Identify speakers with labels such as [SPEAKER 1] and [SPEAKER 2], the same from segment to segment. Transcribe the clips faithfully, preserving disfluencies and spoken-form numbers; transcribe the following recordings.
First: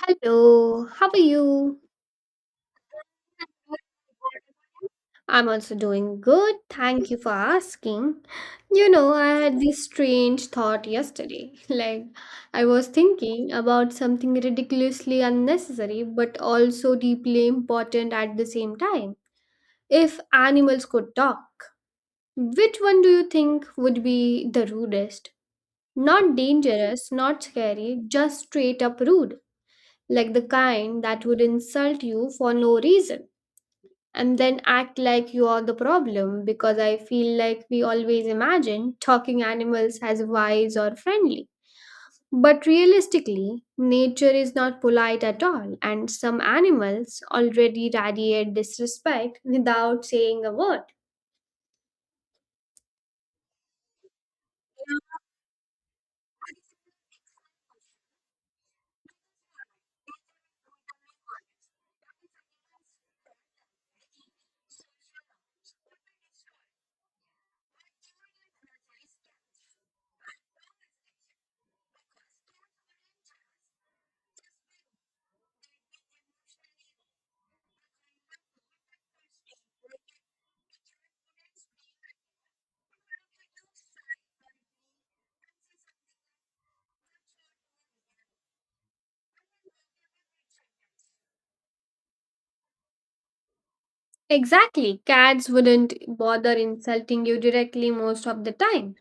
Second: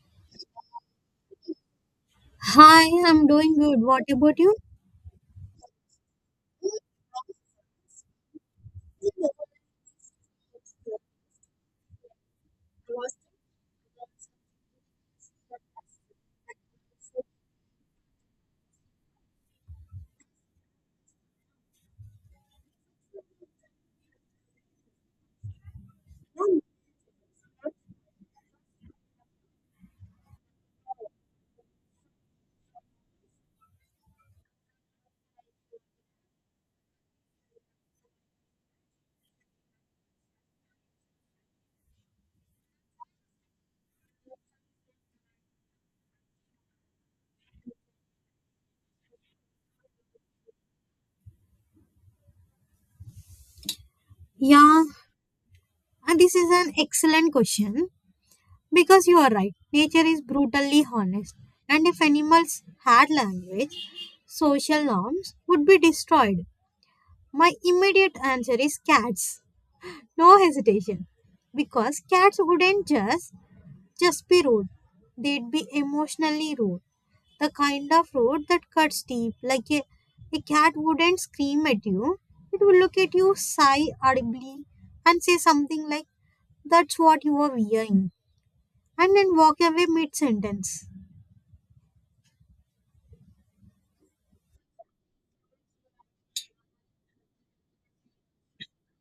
[SPEAKER 1] Hello, how are you?
[SPEAKER 2] Hi, I'm doing good. What about you?
[SPEAKER 1] I'm also doing good. Thank you for asking. You know, I had this strange thought yesterday. Like, I was thinking about something ridiculously unnecessary, but also deeply important at the same time. If animals could talk, which one do you think would be the rudest? Not dangerous, not scary, just straight up rude. Like the kind that would insult you for no reason and then act like you are the problem, because I feel like we always imagine talking animals as wise or friendly. But realistically, nature is not polite at all, and some animals already radiate disrespect without saying a word.
[SPEAKER 2] Yeah, and this is an excellent question because you are right. Nature is brutally honest, and if animals had language, social norms would be destroyed. My immediate answer is cats. No hesitation, because cats wouldn't just Just be rude. They'd be emotionally rude. The kind of road that cuts deep, like a, a cat wouldn't scream at you. It will look at you, sigh audibly, and say something like, "That's what you are wearing," and then walk away mid sentence.
[SPEAKER 1] Exactly, cats wouldn't bother insulting you directly most of the time.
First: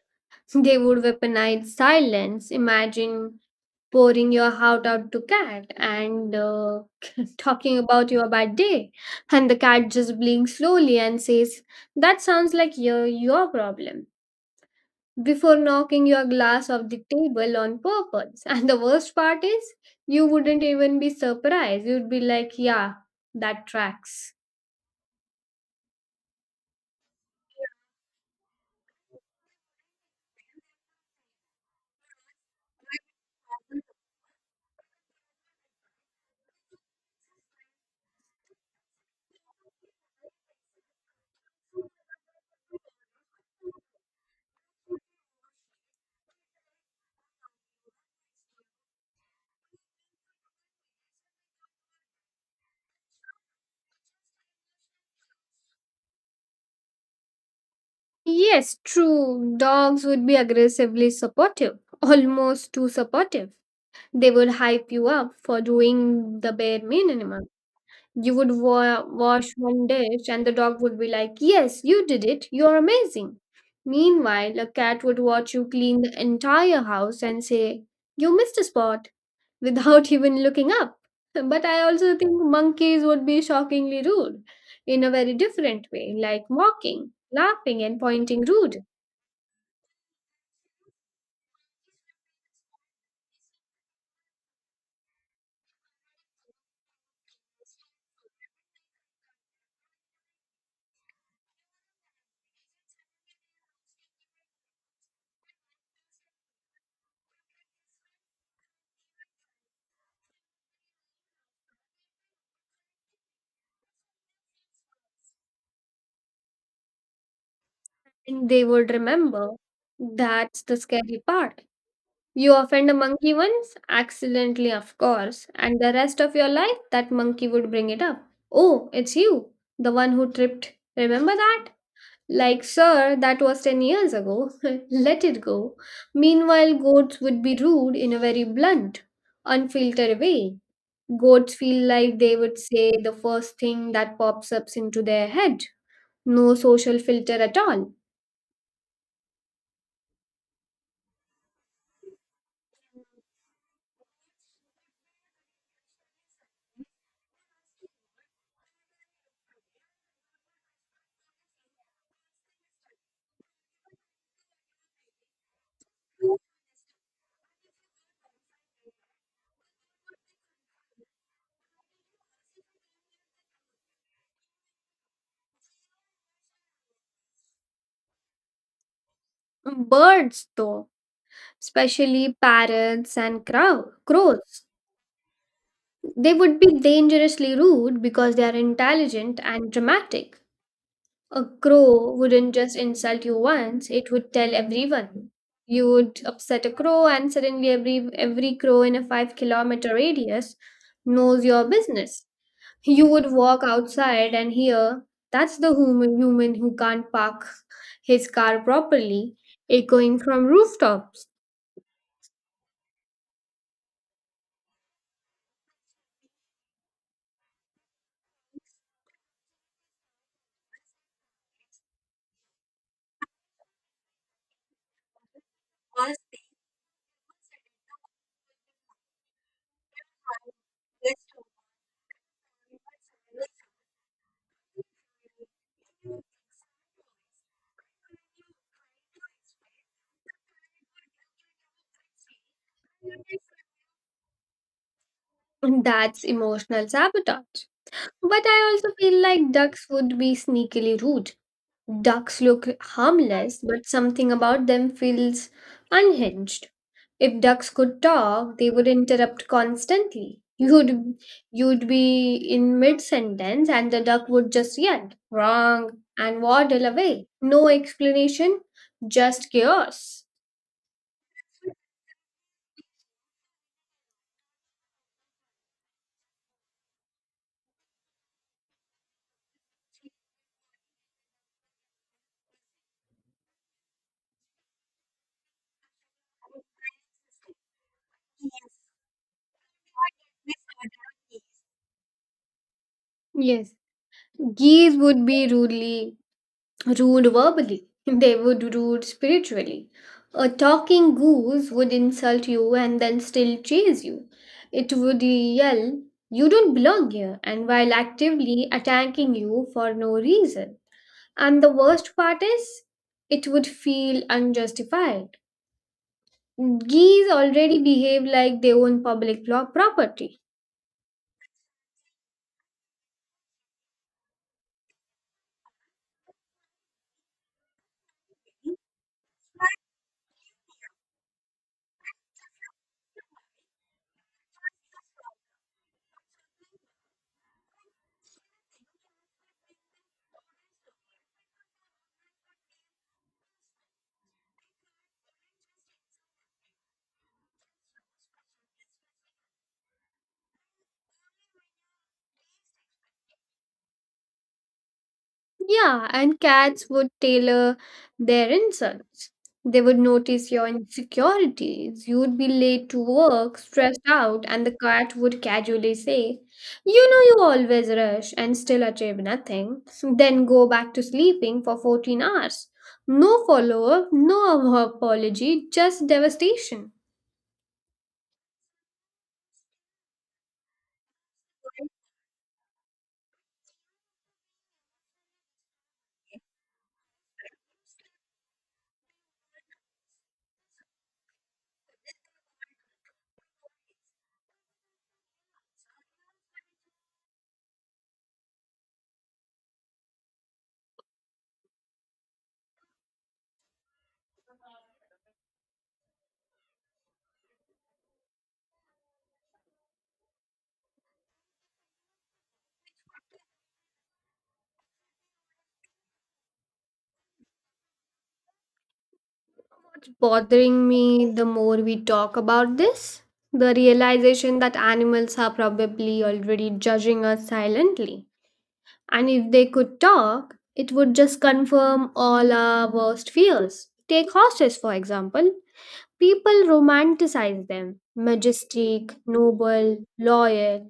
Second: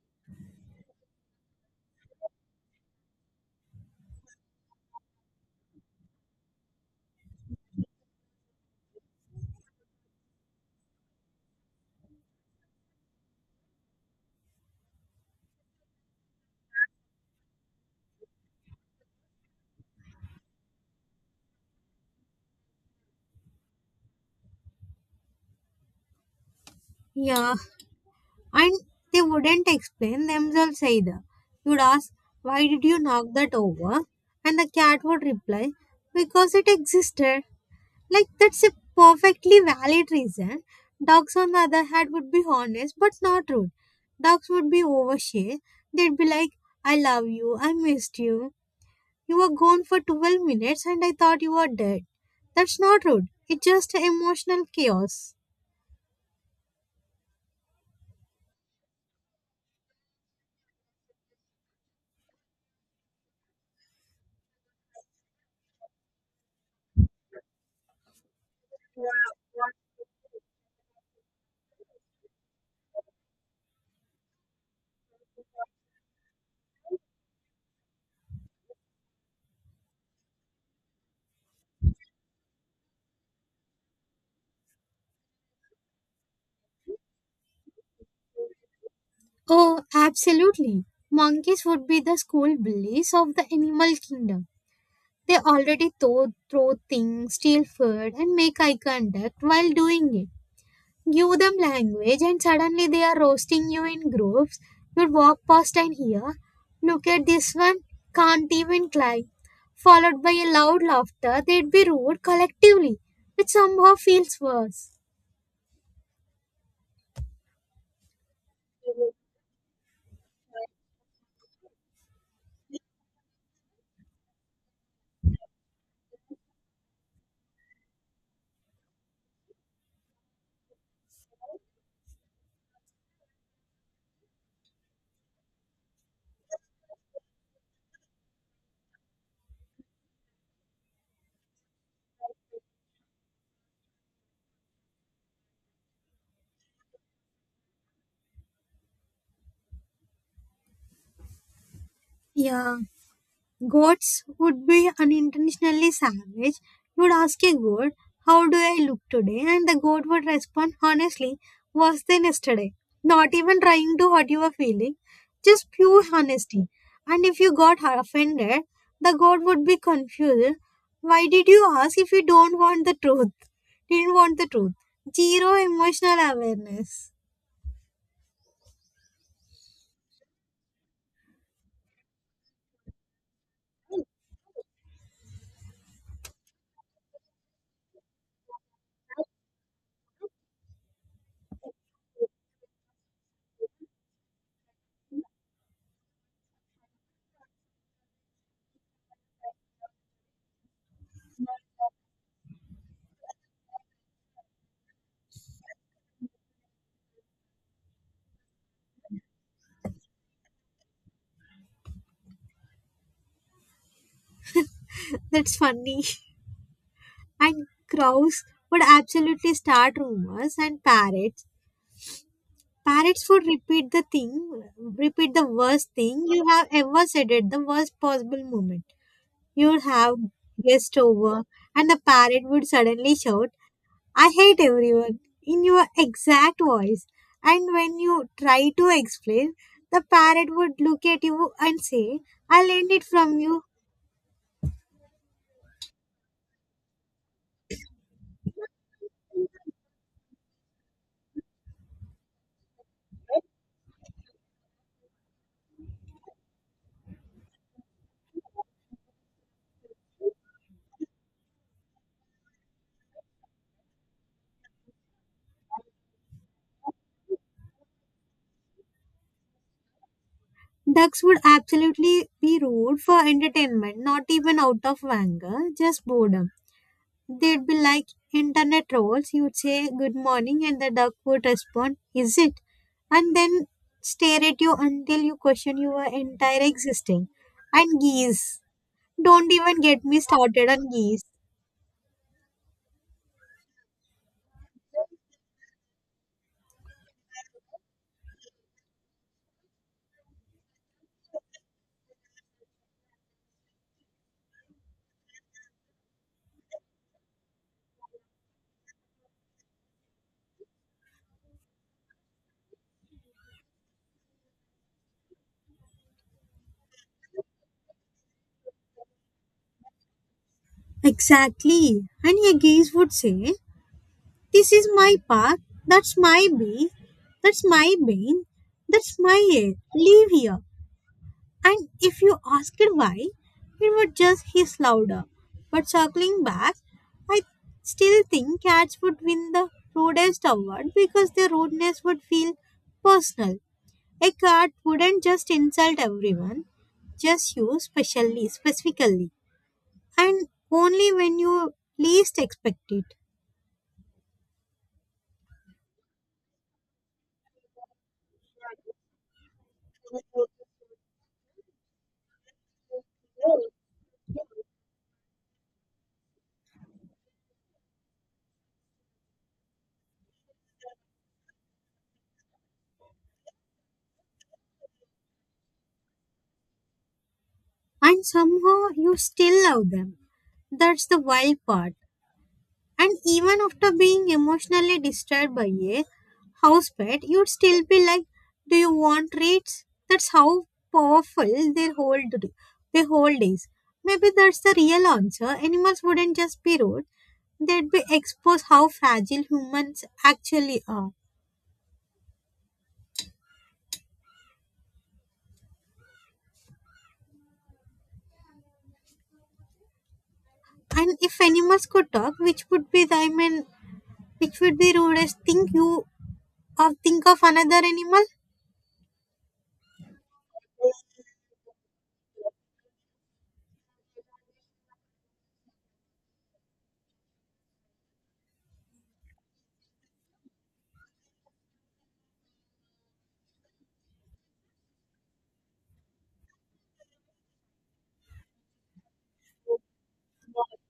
[SPEAKER 1] They would weaponize silence. Imagine pouring your heart out to cat and uh, talking about your bad day and the cat just blinks slowly and says that sounds like your, your problem before knocking your glass off the table on purpose. And the worst part is you wouldn't even be surprised, you'd be like, yeah, that tracks.
[SPEAKER 2] Yeah, and they wouldn't explain themselves either. You'd ask, "Why did you knock that over?" And the cat would reply, "Because it existed." Like, that's a perfectly valid reason. Dogs, on the other hand, would be honest but not rude. Dogs would be overshare. They'd be like, "I love you, I missed you. You were gone for twelve minutes and I thought you were dead." That's not rude. It's just emotional chaos.
[SPEAKER 1] Yes, true. Dogs would be aggressively supportive, almost too supportive. They would hype you up for doing the bare minimum. You would wa- wash one dish, and the dog would be like, yes, you did it, you're amazing. Meanwhile, a cat would watch you clean the entire house and say, you missed a spot, without even looking up. But I also think monkeys would be shockingly rude in a very different way, like mocking, laughing, and pointing rude.
[SPEAKER 2] Oh, absolutely. Monkeys would be the school bullies of the animal kingdom. They already throw, throw things, steal food, and make eye contact while doing it. Give them language, and suddenly they are roasting you in groups. You'd walk past and hear, "Look at this one, can't even climb." Followed by a loud laughter, they'd be rude collectively, which somehow feels worse.
[SPEAKER 1] And they would remember. That's the scary part. You offend a monkey once, accidentally, of course, and the rest of your life that monkey would bring it up. Oh, it's you, the one who tripped. Remember that? Like, sir, that was ten years ago. Let it go. Meanwhile, goats would be rude in a very blunt, unfiltered way. Goats feel like they would say the first thing that pops up into their head. No social filter at all.
[SPEAKER 2] Yeah. Gods would be unintentionally savage. You would ask a god, "How do I look today?" And the god would respond, "Honestly, worse than yesterday." Not even trying to hurt your feeling, just pure honesty. And if you got offended, the god would be confused. Why did you ask if you don't want the truth? Didn't want the truth. Zero emotional awareness.
[SPEAKER 1] Birds, though, especially parrots and crow- crows. They would be dangerously rude because they are intelligent and dramatic. A crow wouldn't just insult you once, it would tell everyone. You would upset a crow, and suddenly every, every crow in a five kilometer radius knows your business. You would walk outside and hear, that's the human, human who can't park his car properly, echoing from rooftops.
[SPEAKER 2] That's funny. And crows would absolutely start rumors, and parrots Parrots would repeat the thing, repeat the worst thing you have ever said at the worst possible moment. You would have guest over, and the parrot would suddenly shout, "I hate everyone," in your exact voice. And when you try to explain, the parrot would look at you and say, "I learned it from you."
[SPEAKER 1] That's emotional sabotage. But I also feel like ducks would be sneakily rude. Ducks look harmless, but something about them feels unhinged. If ducks could talk, they would interrupt constantly. You'd you'd be in mid sentence and the duck would just yell, wrong, and waddle away. No explanation, just chaos.
[SPEAKER 2] Ducks would absolutely be rude for entertainment, not even out of anger, just boredom. They'd be like internet trolls. You'd say good morning and the duck would respond, "Is it?" And then stare at you until you question your entire existing. And geese. Don't even get me started on geese.
[SPEAKER 1] Yes. Geese would be rudely. Rude verbally, they would rude spiritually. A talking goose would insult you and then still chase you. It would yell, you don't belong here, and while actively attacking you for no reason. And the worst part is, it would feel unjustified. Geese already behave like they own public law property.
[SPEAKER 2] Exactly. And a geese would say, "This is my park, that's my bee, that's my bean, that's my air. Leave here." And if you ask it why, it would just hiss louder. But circling back, I still think cats would win the rudest award because their rudeness would feel personal. A cat wouldn't just insult everyone, just you specially, specifically, and only when you least expect it.
[SPEAKER 1] Yeah, and cats would tailor their insults. They would notice your insecurities. You would be late to work, stressed out, and the cat would casually say, you know, you always rush and still achieve nothing. Then go back to sleeping for fourteen hours. No follow up, no apology, just devastation.
[SPEAKER 2] And somehow you still love them. That's the wild part. And even after being emotionally disturbed by a house pet, you'd still be like, "Do you want treats?" That's how powerful their whole d- their whole days. Maybe that's the real answer. Animals wouldn't just be rude, they'd be exposed how fragile humans actually are. And if animals could talk, which would be the I mean which would be rudest thing you or think of another animal?
[SPEAKER 1] What's bothering me the more we talk about this? The realization that animals are probably already judging us silently. And if they could talk, it would just confirm all our worst fears. Take horses, for example. People romanticize them majestic, noble, loyal.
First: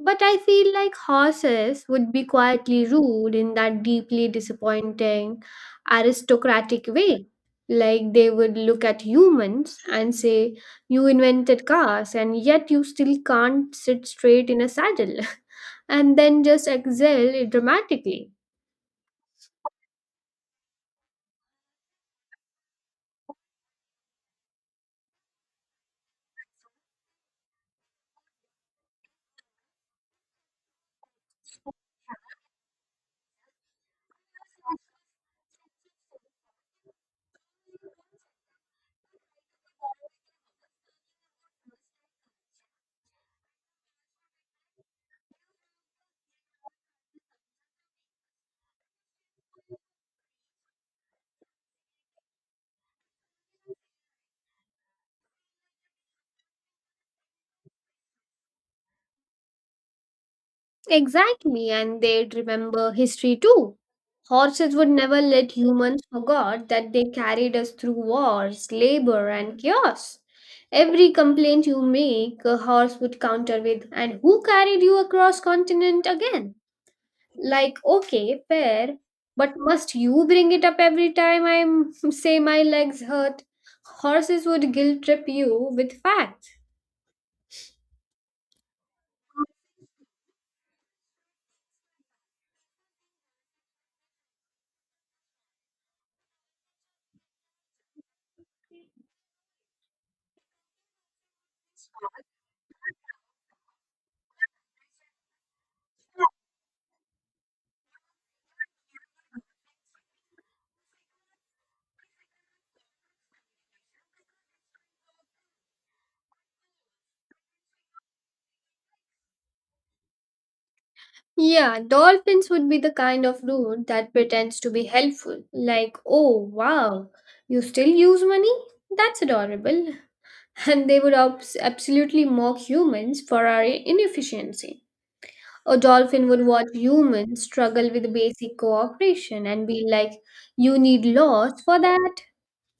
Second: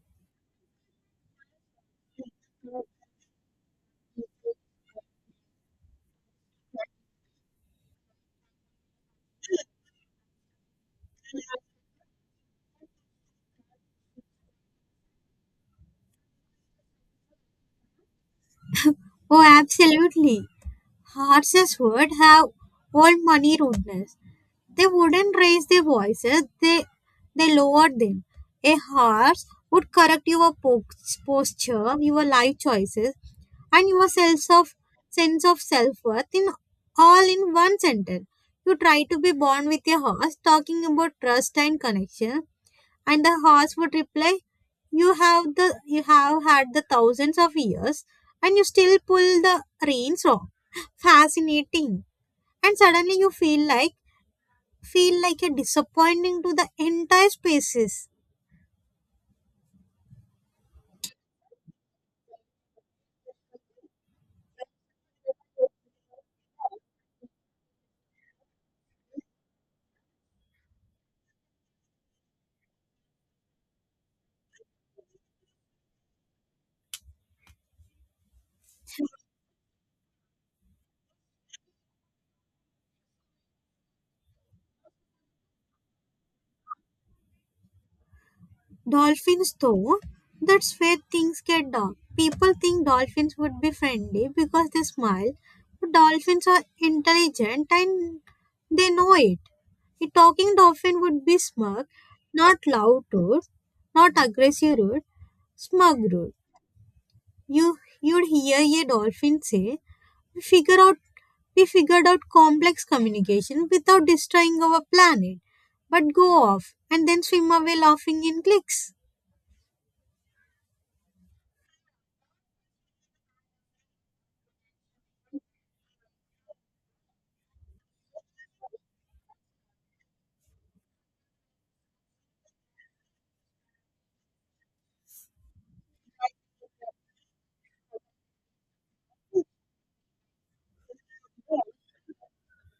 [SPEAKER 1] But I feel like horses would be quietly rude in that deeply disappointing aristocratic way. Like they would look at humans and say, you invented cars, and yet you still can't sit straight in a saddle, and then just exhale dramatically.
[SPEAKER 2] Oh, absolutely. Horses would have old money rudeness. They wouldn't raise their voices, they, they lowered them. A horse would correct your po- posture, your life choices, and your sense of, sense of self-worth in all in one sentence. You try to be born with a horse, talking about trust and connection, and the horse would reply, You have the you have had the thousands of years and you still pull the reins wrong." Fascinating. And suddenly you feel like feel like a disappointing to the entire species.
[SPEAKER 1] Exactly, and they'd remember history too. Horses would never let humans forget that they carried us through wars, labor, and chaos. Every complaint you make, a horse would counter with, and who carried you across continent again? Like, okay, fair, but must you bring it up every time I say my legs hurt? Horses would guilt trip you with facts.
[SPEAKER 2] Dolphins though, that's where things get dark. People think dolphins would be friendly because they smile, but dolphins are intelligent and they know it. A talking dolphin would be smug, not loud rude, not aggressive rude, smug rude. You you'd hear a dolphin say, "We figure out we figured out complex communication without destroying our planet, but go off," and then swim away laughing in clicks.
[SPEAKER 1] Yeah, dolphins would be the kind of dude that pretends to be helpful. Like, oh, wow, you still use money? That's adorable. And they would abs- absolutely mock humans for our inefficiency. A dolphin would watch humans struggle with basic cooperation and be like, you need laws for that,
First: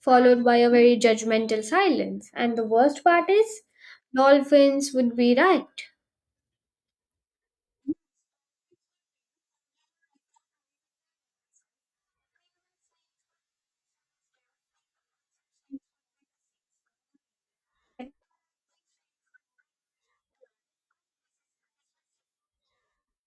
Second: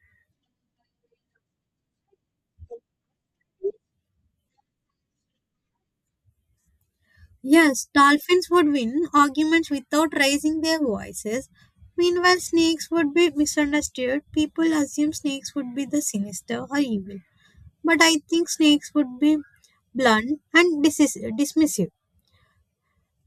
[SPEAKER 1] followed by a very judgmental silence. And the worst part is, dolphins would be right.
[SPEAKER 2] Yes, dolphins would win arguments without raising their voices. Meanwhile, snakes would be misunderstood. People assume snakes would be the sinister or evil. But I think snakes would be blunt and dis- dismissive.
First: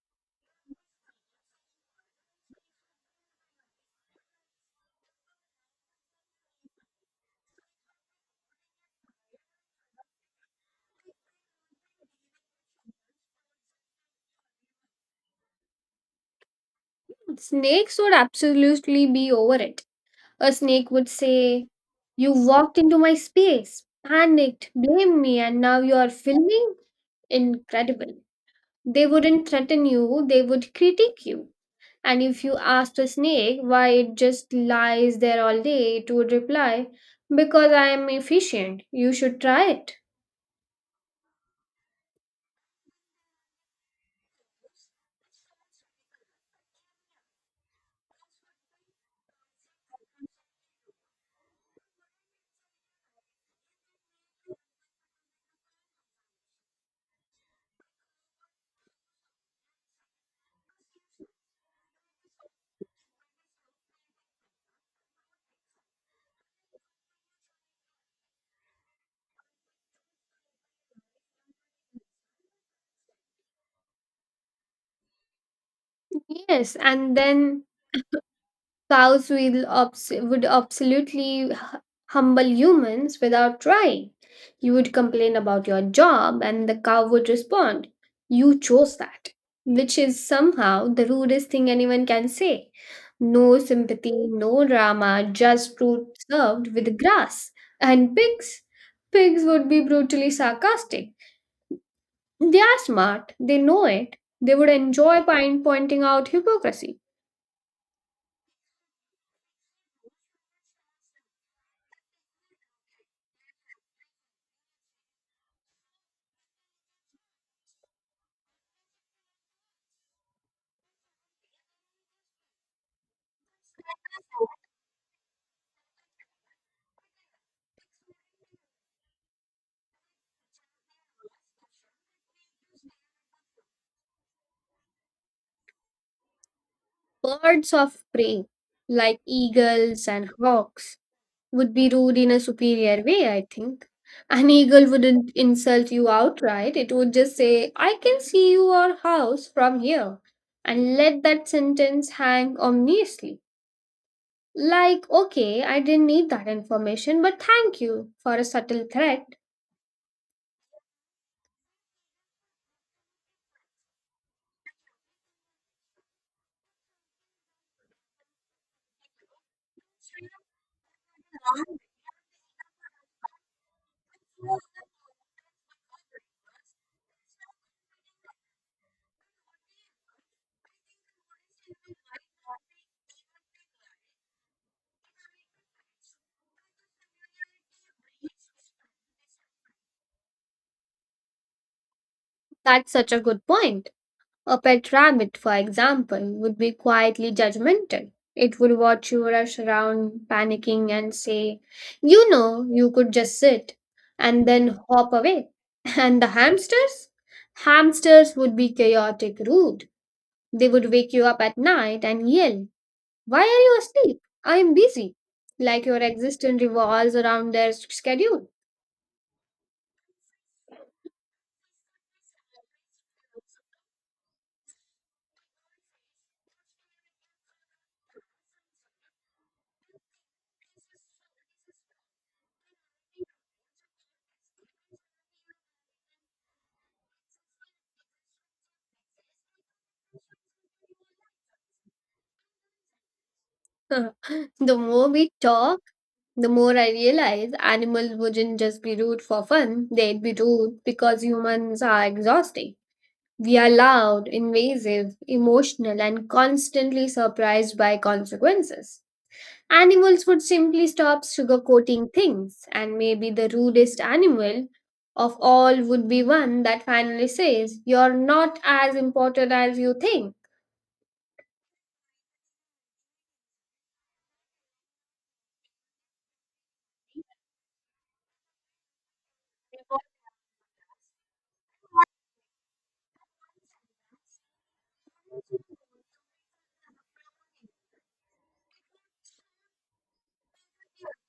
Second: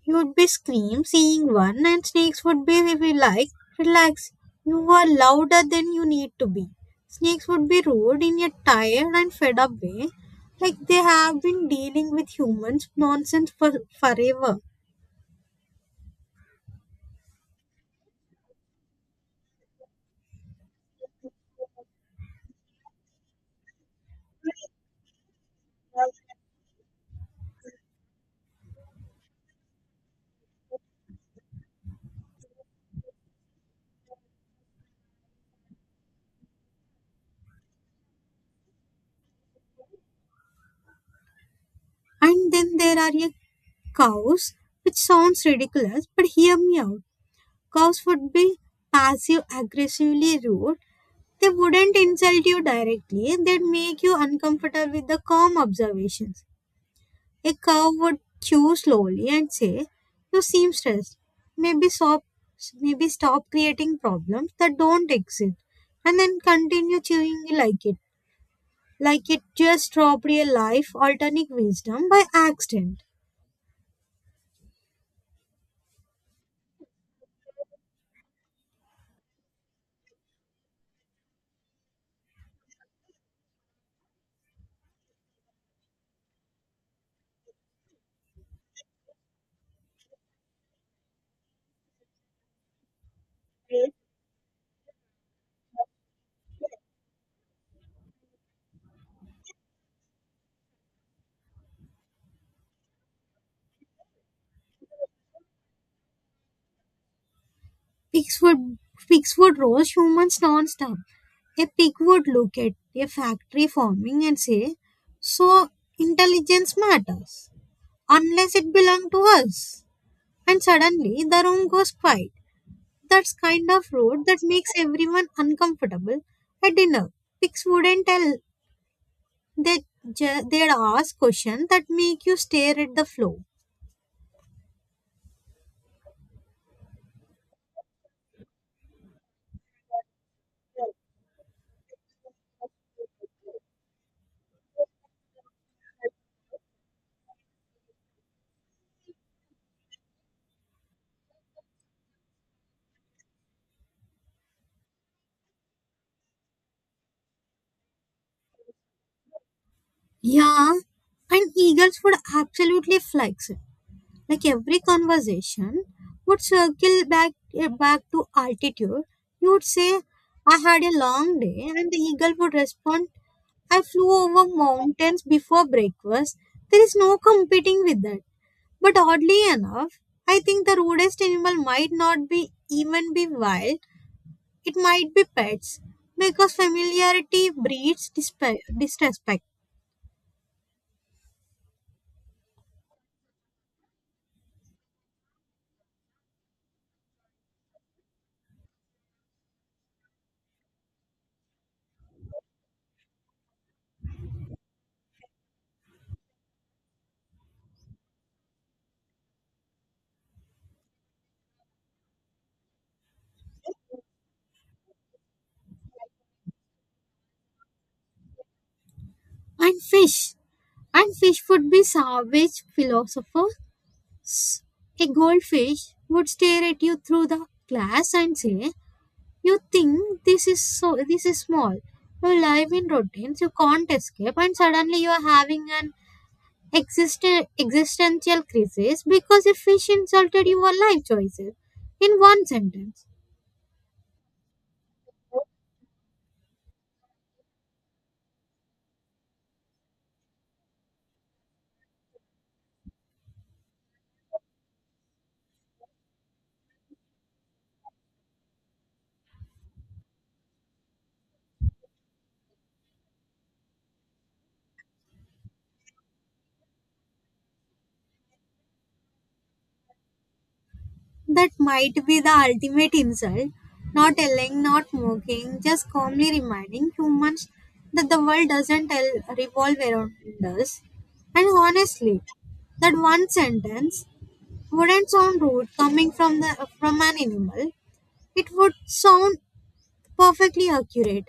[SPEAKER 2] You would be scream seeing one, and snakes would be, if you like, "Relax. You are louder than you need to be." Snakes would be rude in a tired and fed up way, like they have been dealing with humans' nonsense for forever.
[SPEAKER 1] Snakes would absolutely be over it. A snake would say, you walked into my space, panicked, blamed me, and now you are filming? Incredible. They wouldn't threaten you, they would critique you. And if you asked a snake why it just lies there all day, it would reply, because I am efficient. You should try it.
[SPEAKER 2] And then there are your cows, which sounds ridiculous, but hear me out. Cows would be passive aggressively rude. They wouldn't insult you directly, they'd make you uncomfortable with the calm observations. A cow would chew slowly and say, "You seem stressed. Maybe stop, maybe stop creating problems that don't exist," and then continue chewing like it. Like it just dropped a life altering wisdom by accident.
[SPEAKER 1] Yes, and then cows will abs- would absolutely hu- humble humans without trying. You would complain about your job, and the cow would respond, you chose that, which is somehow the rudest thing anyone can say. No sympathy, no drama, just fruit served with grass. And pigs? Pigs would be brutally sarcastic. They are smart, they know it. They would enjoy point- pointing out hypocrisy.
[SPEAKER 2] Pigs would, pigs would roast humans non-stop. A pig would look at a factory forming and say, "So intelligence matters, unless it belonged to us." And suddenly the room goes quiet. That's kind of road that makes everyone uncomfortable at dinner. Pigs wouldn't tell. They ju- they'd ask questions that make you stare at the floor.
[SPEAKER 1] Birds of prey, like eagles and hawks, would be rude in a superior way, I think. An eagle wouldn't insult you outright, it would just say, I can see your house from here, and let that sentence hang ominously. Like, okay, I didn't need that information, but thank you for a subtle threat.
[SPEAKER 2] Yeah, and eagles would absolutely flex. Like every conversation would circle back eh, back to altitude. You would say, "I had a long day," and the eagle would respond, "I flew over mountains before breakfast." There is no competing with that. But oddly enough, I think the rudest animal might not be even be wild. It might be pets because familiarity breeds dispe- disrespect.
[SPEAKER 1] That's such a good point. A pet rabbit, for example, would be quietly judgmental. It would watch you rush around, panicking, and say, you know, you could just sit, and then hop away. And the hamsters? Hamsters would be chaotic, rude. They would wake you up at night and yell, why are you asleep? I am busy. Like your existence revolves around their schedule.
[SPEAKER 2] And fish. And fish would be savage philosophers. A goldfish would stare at you through the glass and say, "You think this is so this is small. You live in routines, you can't escape," and suddenly you are having an existen- existential crisis because a fish insulted your life choices in one sentence.
[SPEAKER 1] The more we talk, the more I realize animals wouldn't just be rude for fun, they'd be rude because humans are exhausting. We are loud, invasive, emotional, and constantly surprised by consequences. Animals would simply stop sugarcoating things, and maybe the rudest animal of all would be one that finally says, you're not as important as you think.
[SPEAKER 2] That might be the ultimate insult. Not yelling, not mocking, just calmly reminding humans that the world doesn't el- revolve around us. And honestly, that one sentence wouldn't sound rude coming from the from an animal. It would sound perfectly accurate.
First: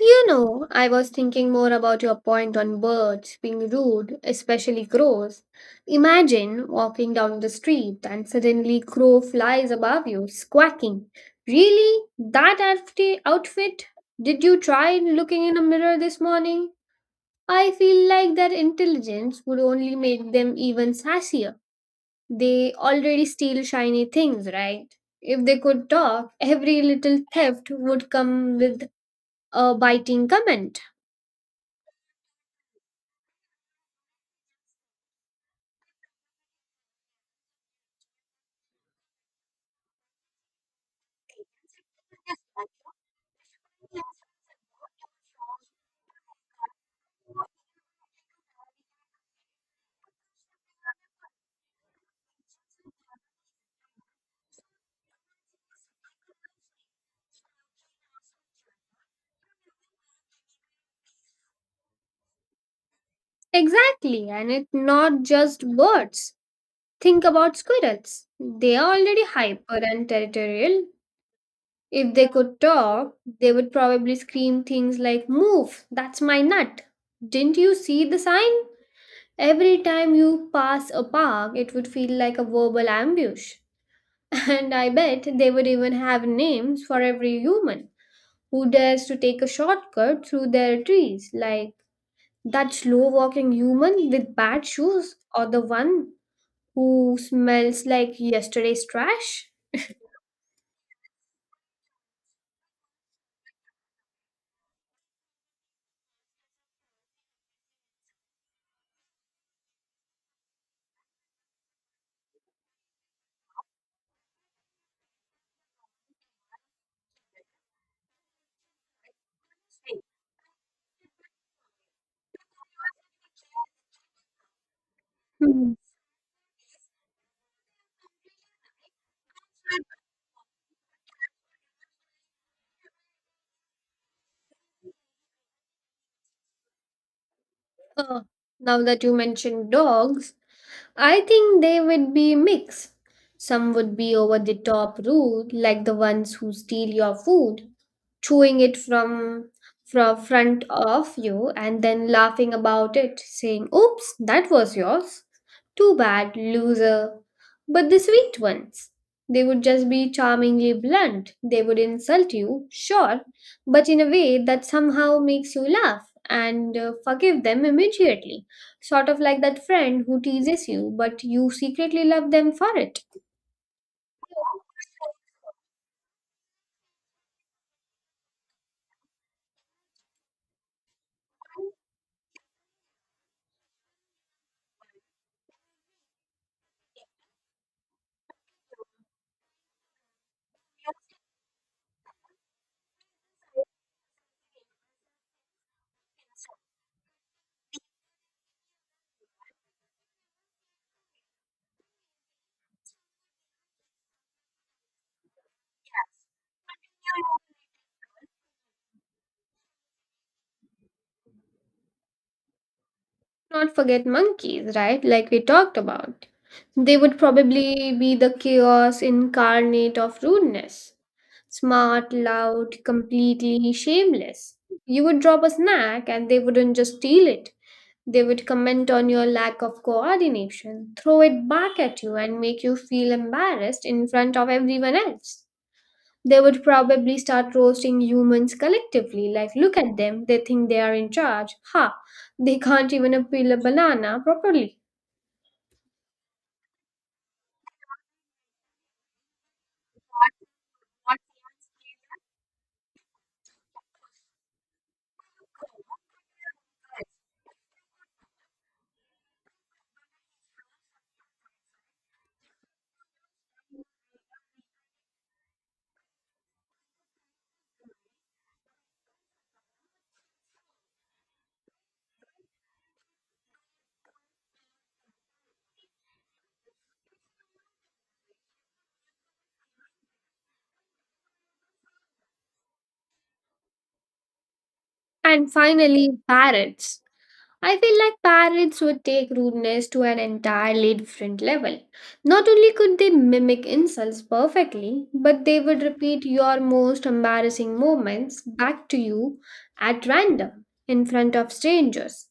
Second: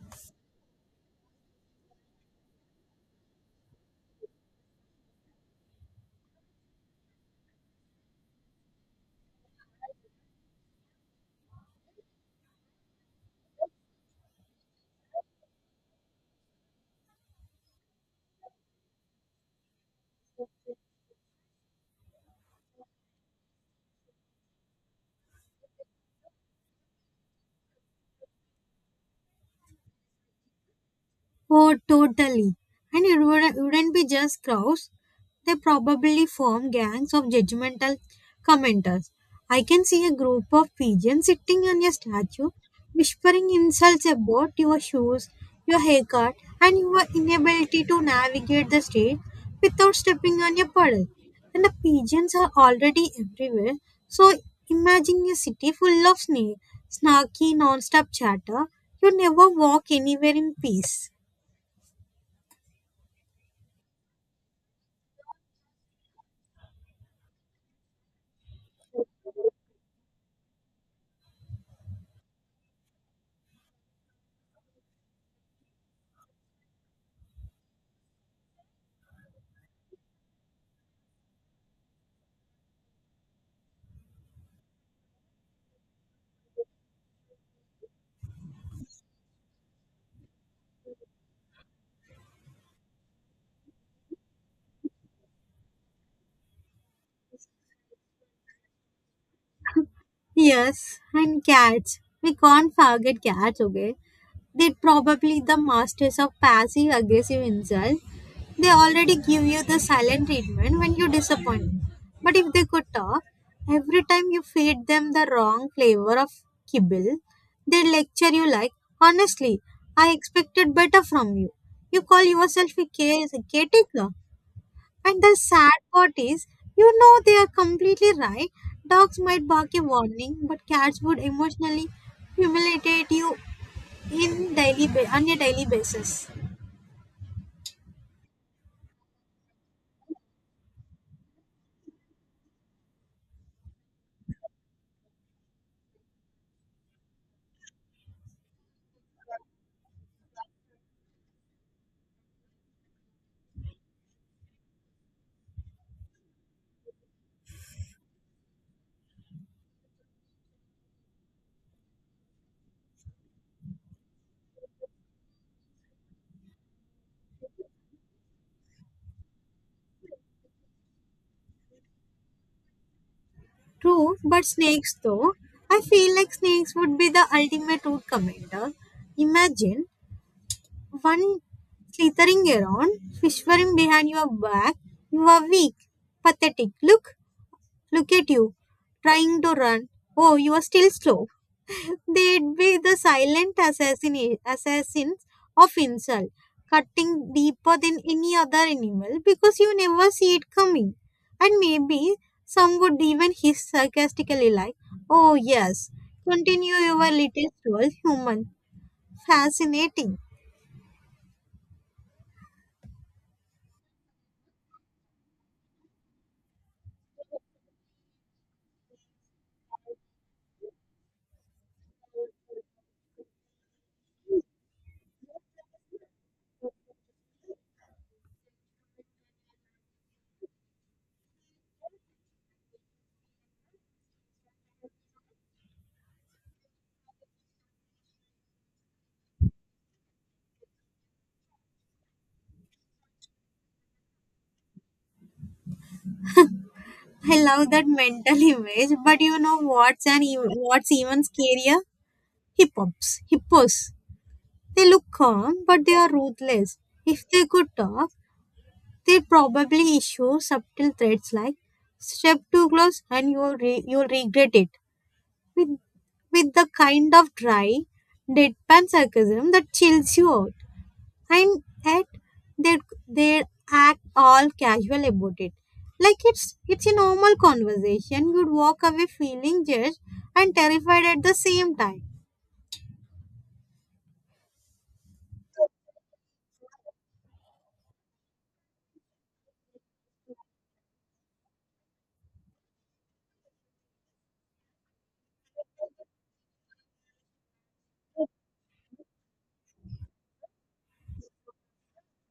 [SPEAKER 1] You know, I was thinking more about your point on birds being rude, especially crows. Imagine walking down the street and suddenly crow flies above you, squawking. Really? That outfit? Outfit? Did you try looking in a mirror this morning? I feel like their intelligence would only make them even sassier. They already steal shiny things, right? If they could talk, every little theft would come with a biting comment.
[SPEAKER 2] Oh, totally. And it wouldn't wouldn't be just crowds. They probably form gangs of judgmental commenters. I can see a group of pigeons sitting on your statue, whispering insults about your shoes, your haircut, and your inability to navigate the street without stepping on your puddle. And the pigeons are already everywhere, so imagine a city full of sna- snarky, non-stop chatter. You never walk anywhere in peace.
[SPEAKER 1] Exactly, and it's not just birds. Think about squirrels. They are already hyper and territorial. If they could talk, they would probably scream things like, move, that's my nut. Didn't you see the sign? Every time you pass a park, it would feel like a verbal ambush. And I bet they would even have names for every human who dares to take a shortcut through their trees, like that slow walking human with bad shoes or the one who smells like yesterday's trash?
[SPEAKER 2] Yes, and cats. We can't forget cats, okay? They're probably the masters of passive aggressive insult. They already give you the silent treatment when you disappoint. But if they could talk, every time you feed them the wrong flavor of kibble, they lecture you like, "Honestly, I expected better from you. You call yourself a caretaker." And the
[SPEAKER 1] Hmm.
[SPEAKER 2] sad part is, you know they are completely right. Dogs might bark a warning, but cats would emotionally humiliate you in daily ba- on a daily basis.
[SPEAKER 1] Uh, Now that you mentioned dogs, I think they would be mixed. Some would be over the top rude, like the ones who steal your food, chewing it from from front of you and then laughing about it, saying, "Oops, that was yours. Too bad, loser." But the sweet ones, they would just be charmingly blunt. They would insult you, sure, but in a way that somehow makes you laugh and uh, forgive them immediately. Sort of like that friend who teases you, but you secretly love them for it.
[SPEAKER 2] True, but snakes though, I feel like snakes would be the ultimate root commander. Imagine one slithering around, whispering behind your back, "You are weak, pathetic. Look, look at you, trying to run. Oh, you are still slow." They'd be the silent assassin- assassins of insult, cutting deeper than any other animal because you never see it coming. And maybe some would even hiss sarcastically, like, "Oh, yes, continue your little troll, human. Fascinating."
[SPEAKER 1] Not forget monkeys, right? Like we talked about. They would probably be the chaos incarnate of rudeness. Smart, loud, completely shameless. You would drop a snack and they wouldn't just steal it. They would comment on your lack of coordination, throw it back at you, and make you feel embarrassed in front of everyone else. They would probably start roasting humans collectively, like, look at them, they think they are in charge. Ha, they can't even peel a banana properly.
[SPEAKER 2] I love that mental image, but you know what's an even, what's even scarier? Hippops, hippos. They look calm, but they are ruthless. If they could talk, they probably issue subtle threats like, "Step too close and you'll re- you'll regret it," with with the kind of dry, deadpan sarcasm that chills you out. And yet they they act all casual about it, like it's it's a normal conversation. You'd walk away feeling judged and terrified at the same time.
[SPEAKER 1] And finally, parrots. I feel like parrots would take rudeness to an entirely different level. Not only could they mimic insults perfectly, but they would repeat your most embarrassing moments back to you at random in front of strangers.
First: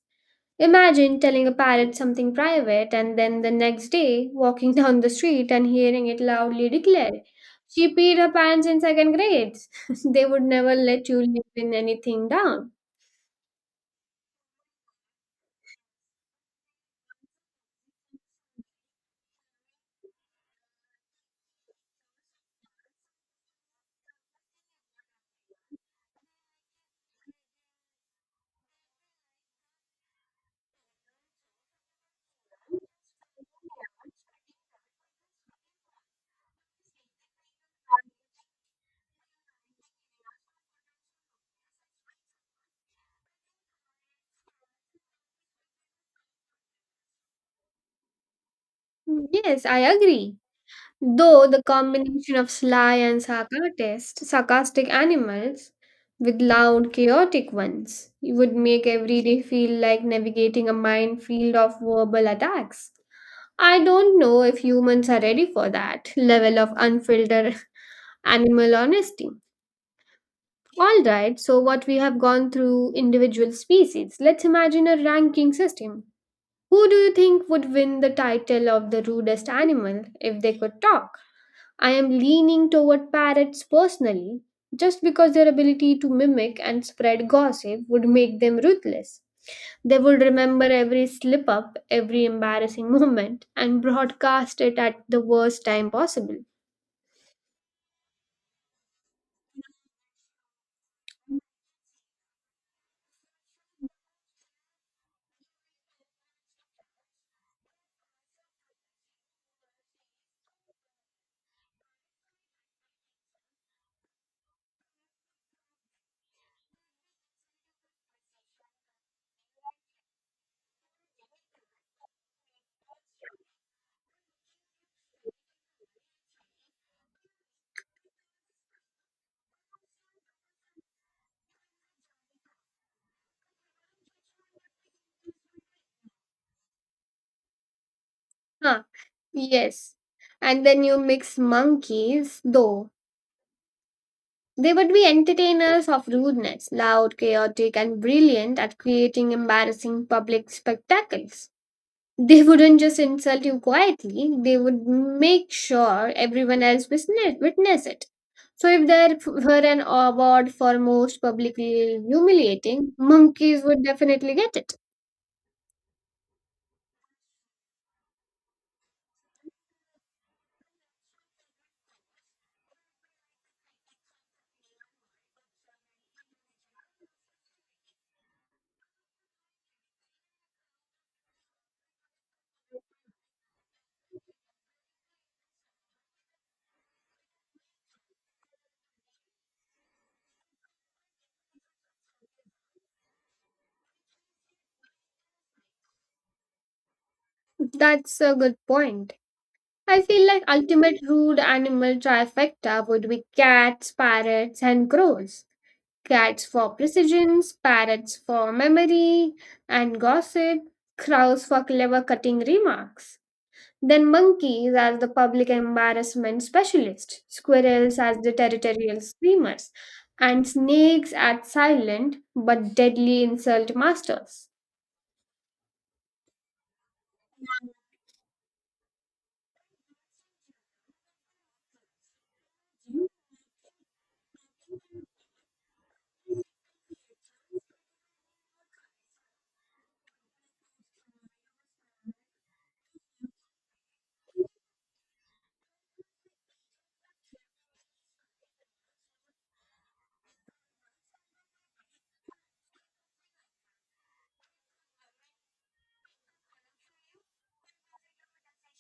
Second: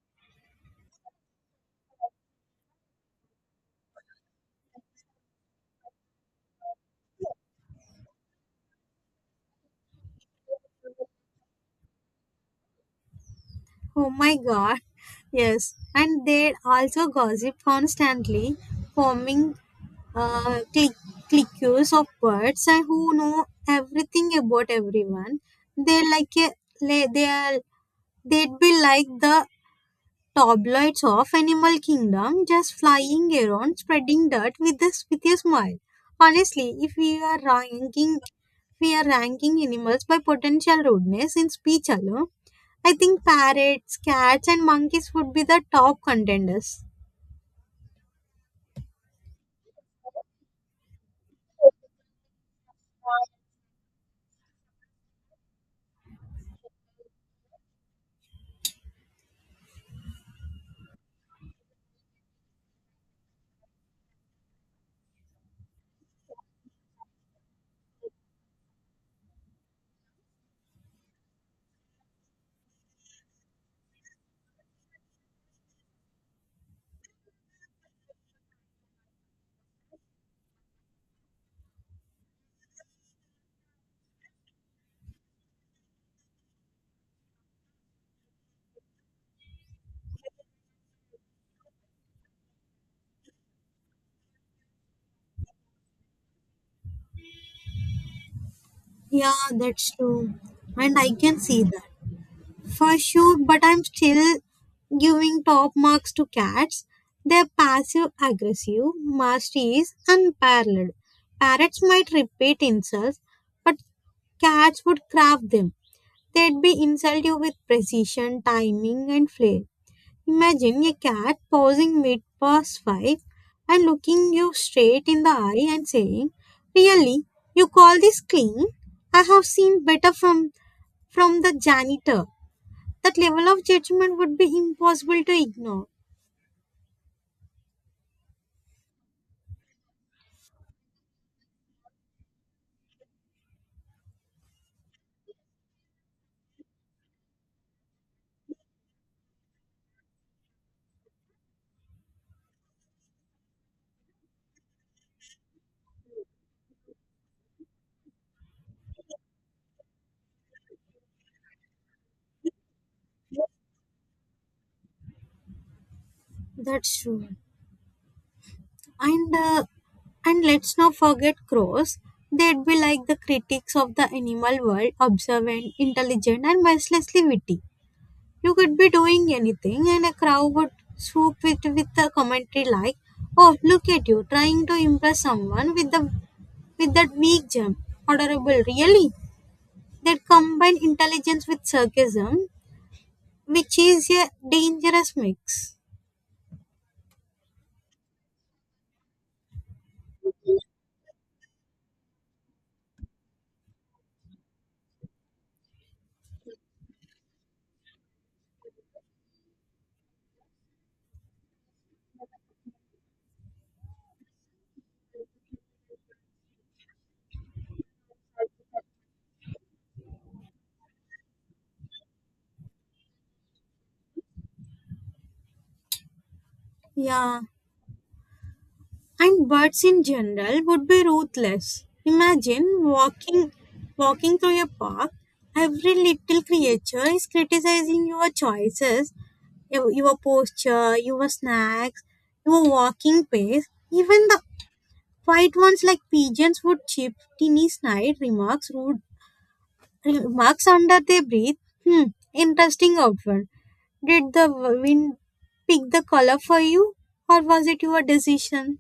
[SPEAKER 1] Imagine telling a parrot something private and then the next day walking down the street and hearing it loudly declare, she peed her pants in second grade. They would never let you live in anything down.
[SPEAKER 2] Oh my god. Yes. And they also gossip constantly, forming uh, click, cliques of birds and who know everything about everyone. They like a, le- they are they'd be like the tabloids of Animal Kingdom, just flying around, spreading dirt with this with a smile. Honestly, if we are ranking we are ranking animals by potential rudeness in speech alone, I think parrots, cats, and monkeys would be the top contenders.
[SPEAKER 1] Yes, I agree. Though the combination of sly and sarcastic, sarcastic animals with loud, chaotic ones would make every day feel like navigating a minefield of verbal attacks. I don't know if humans are ready for that level of unfiltered animal honesty. Alright, so what we have gone through individual species, let's imagine a ranking system. Who do you think would win the title of the rudest animal if they could talk? I am leaning toward parrots personally, just because their ability to mimic and spread gossip would make them ruthless. They would remember every slip up, every embarrassing moment, and broadcast it at the worst time possible.
[SPEAKER 2] Yeah, that's true. And I can see that for sure, but I'm still giving top marks to cats. They're passive aggressive, mastery is unparalleled. Parrots might repeat insults, but cats would craft them. They'd be insult you with precision, timing, and flair. Imagine a cat pausing mid past five and looking you straight in the eye and saying, "Really, you call this clean? I have seen better from from the janitor." That level of judgment would be impossible to ignore.
[SPEAKER 1] Huh, yes. And then you mix monkeys, though. They would be entertainers of rudeness, loud, chaotic, and brilliant at creating embarrassing public spectacles. They wouldn't just insult you quietly, they would make sure everyone else witness witness it. So, if there were an award for most publicly humiliating, monkeys would definitely get it.
[SPEAKER 2] That's true. And uh, and let's not forget crows. They'd be like the critics of the animal world, observant, intelligent, and mercilessly witty. You could be doing anything, and a crowd would swoop it with a commentary like, "Oh, look at you trying to impress someone with the with that weak jump. Adorable, really." That combine intelligence with sarcasm, which is a dangerous mix.
[SPEAKER 1] That's a good point. I feel like ultimate rude animal trifecta would be cats, parrots, and crows. Cats for precision, parrots for memory and gossip, crows for clever cutting remarks. Then monkeys are the public embarrassment specialists, squirrels as the territorial screamers, and snakes as silent but deadly insult masters.
[SPEAKER 2] Yeah, and birds in general would be ruthless. Imagine walking walking through a park, every little creature is criticizing your choices, your your posture, your snacks, your walking pace. Even the quiet ones like pigeons would chip tiny snide remarks rude remarks under their breath. "Hmm, interesting outfit. Did the wind pick the color for you or was it your decision?"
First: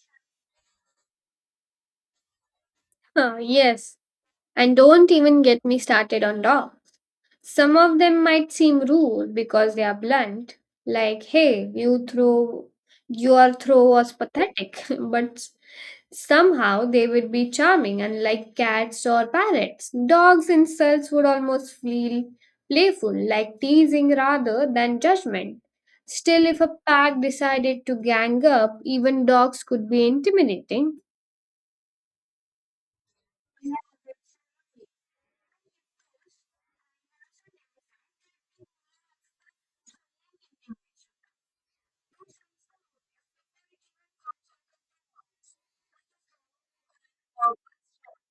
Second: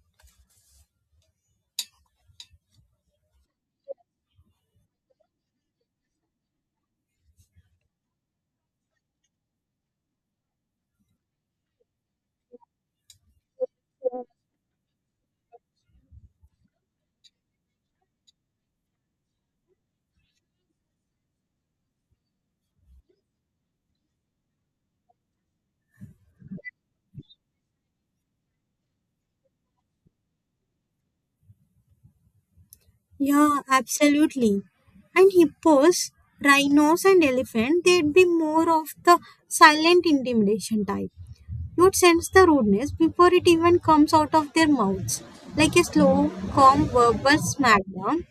[SPEAKER 1] Ah, yes, and don't even get me started on dogs. Some of them might seem rude because they are blunt, like, hey, you throw your throw was pathetic, but somehow they would be charming, unlike cats or parrots. Dogs' insults would almost feel playful, like teasing rather than judgment. Still, if a pack decided to gang up, even dogs could be intimidating,
[SPEAKER 2] Yeah, absolutely. And hippos, rhinos, and elephant, they'd be more of the silent intimidation type. You'd sense the rudeness before it even comes out of their mouths, like a slow, calm verbal smackdown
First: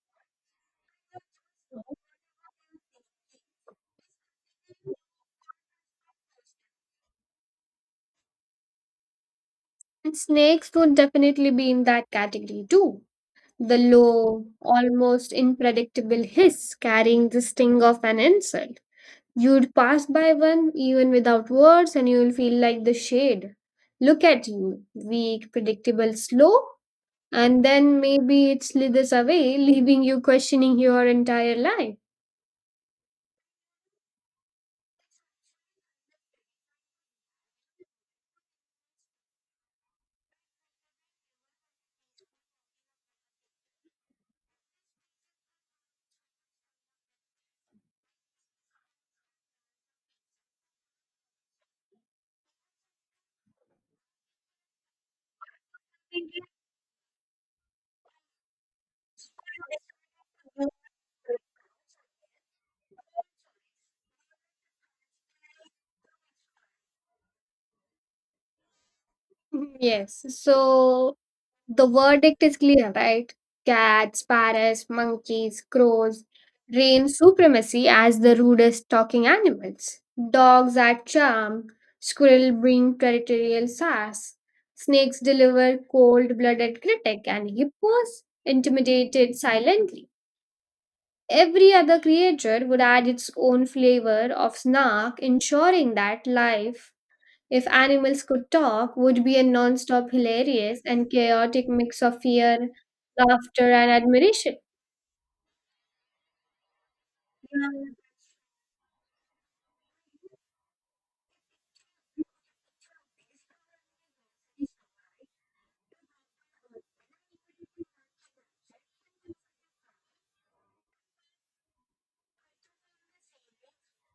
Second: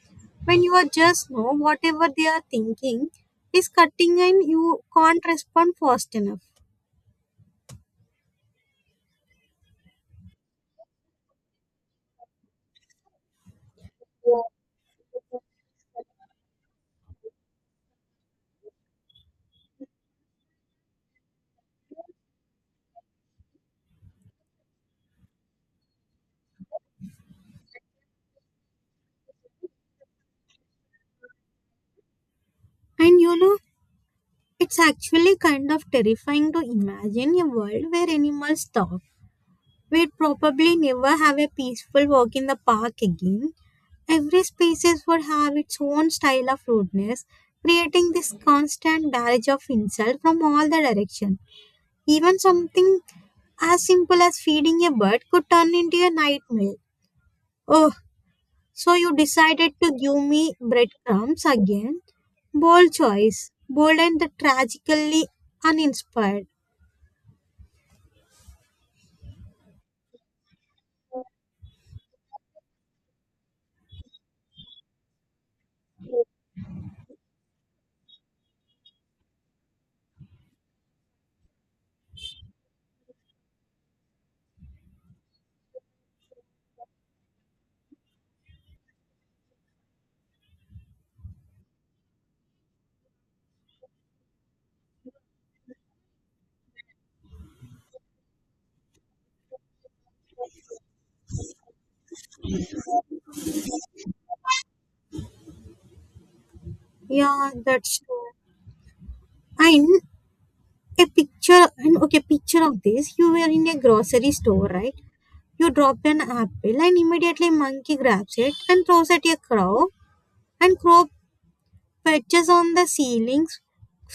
[SPEAKER 2] when you are just know whatever they are thinking is cutting and you can't respond fast enough.
[SPEAKER 1] and snakes would definitely be in that category too. The low, almost unpredictable hiss carrying the sting of an insult. You'd pass by one even without words, and you'll feel like the shade. Look at you, weak, predictable, slow, and then maybe it slithers away, leaving you questioning your entire life.
[SPEAKER 2] And you know, it's actually kind of terrifying to imagine a world where animals talk. We'd probably never have a peaceful walk in the park again. Every species would have its own style of rudeness, creating this constant barrage of insult from all the direction. Even something as simple as feeding a bird could turn into a nightmare. "Oh, so you decided to give me breadcrumbs again? Bold choice. Bold and tragically uninspired."
[SPEAKER 1] Yes, so the verdict is clear, right? Cats, parrots, monkeys, crows reign supremacy as the rudest talking animals. Dogs are charm, squirrel bring territorial sass, snakes deliver cold-blooded critic, and hippos intimidated silently. Every other creature would add its own flavor of snark, ensuring that life, if animals could talk, would be a non-stop hilarious and chaotic mix of fear, laughter, and admiration.
[SPEAKER 2] Yeah, that's true. And a picture and okay, picture of this. You were in a grocery store, right? You drop an apple and immediately monkey grabs it and throws at a crow, and crow perches on the ceiling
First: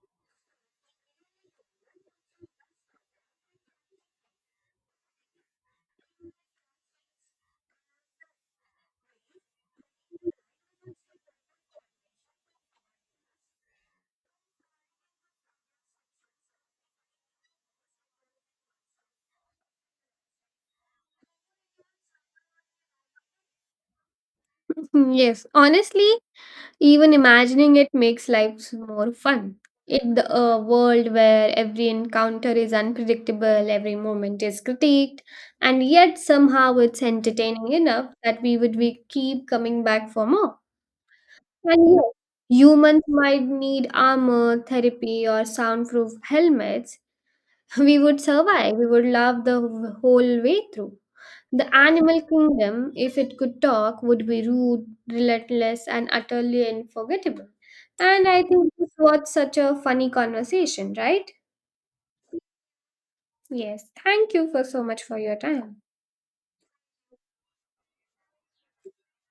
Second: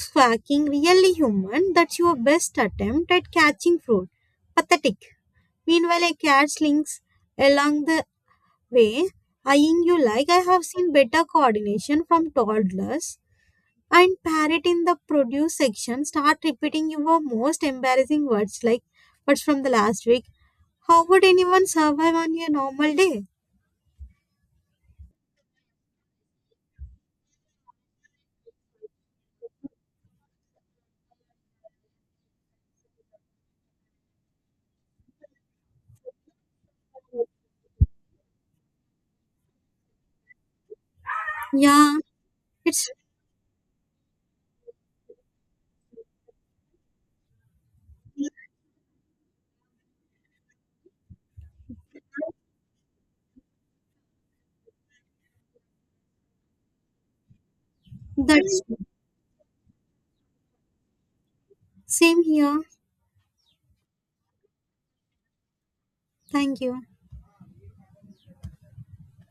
[SPEAKER 2] squawking, "Really, human, that's your best attempt at catching fruit? Pathetic." Meanwhile a cat slings along the way, eyeing you like, "I have seen better coordination from toddlers." And parrot in the produce section start repeating your most embarrassing words like words from the last week. How would anyone survive on a normal day?
[SPEAKER 1] Yes, honestly, even imagining it makes life more fun. In the a world where every encounter is unpredictable, every moment is critiqued, and yet somehow it's entertaining enough that we would be keep coming back for more. And
[SPEAKER 2] Yeah.
[SPEAKER 1] yes,
[SPEAKER 2] it's
[SPEAKER 1] humans might need armor, therapy, or soundproof helmets we would survive. We would love the wh- whole way through. The animal kingdom, if it could talk, would be rude, relentless, and utterly unforgettable. And I
[SPEAKER 2] That's
[SPEAKER 1] think this was such a funny conversation, right?
[SPEAKER 2] same here.
[SPEAKER 1] Yes. Thank you for so much for your time.
[SPEAKER 2] Thank you.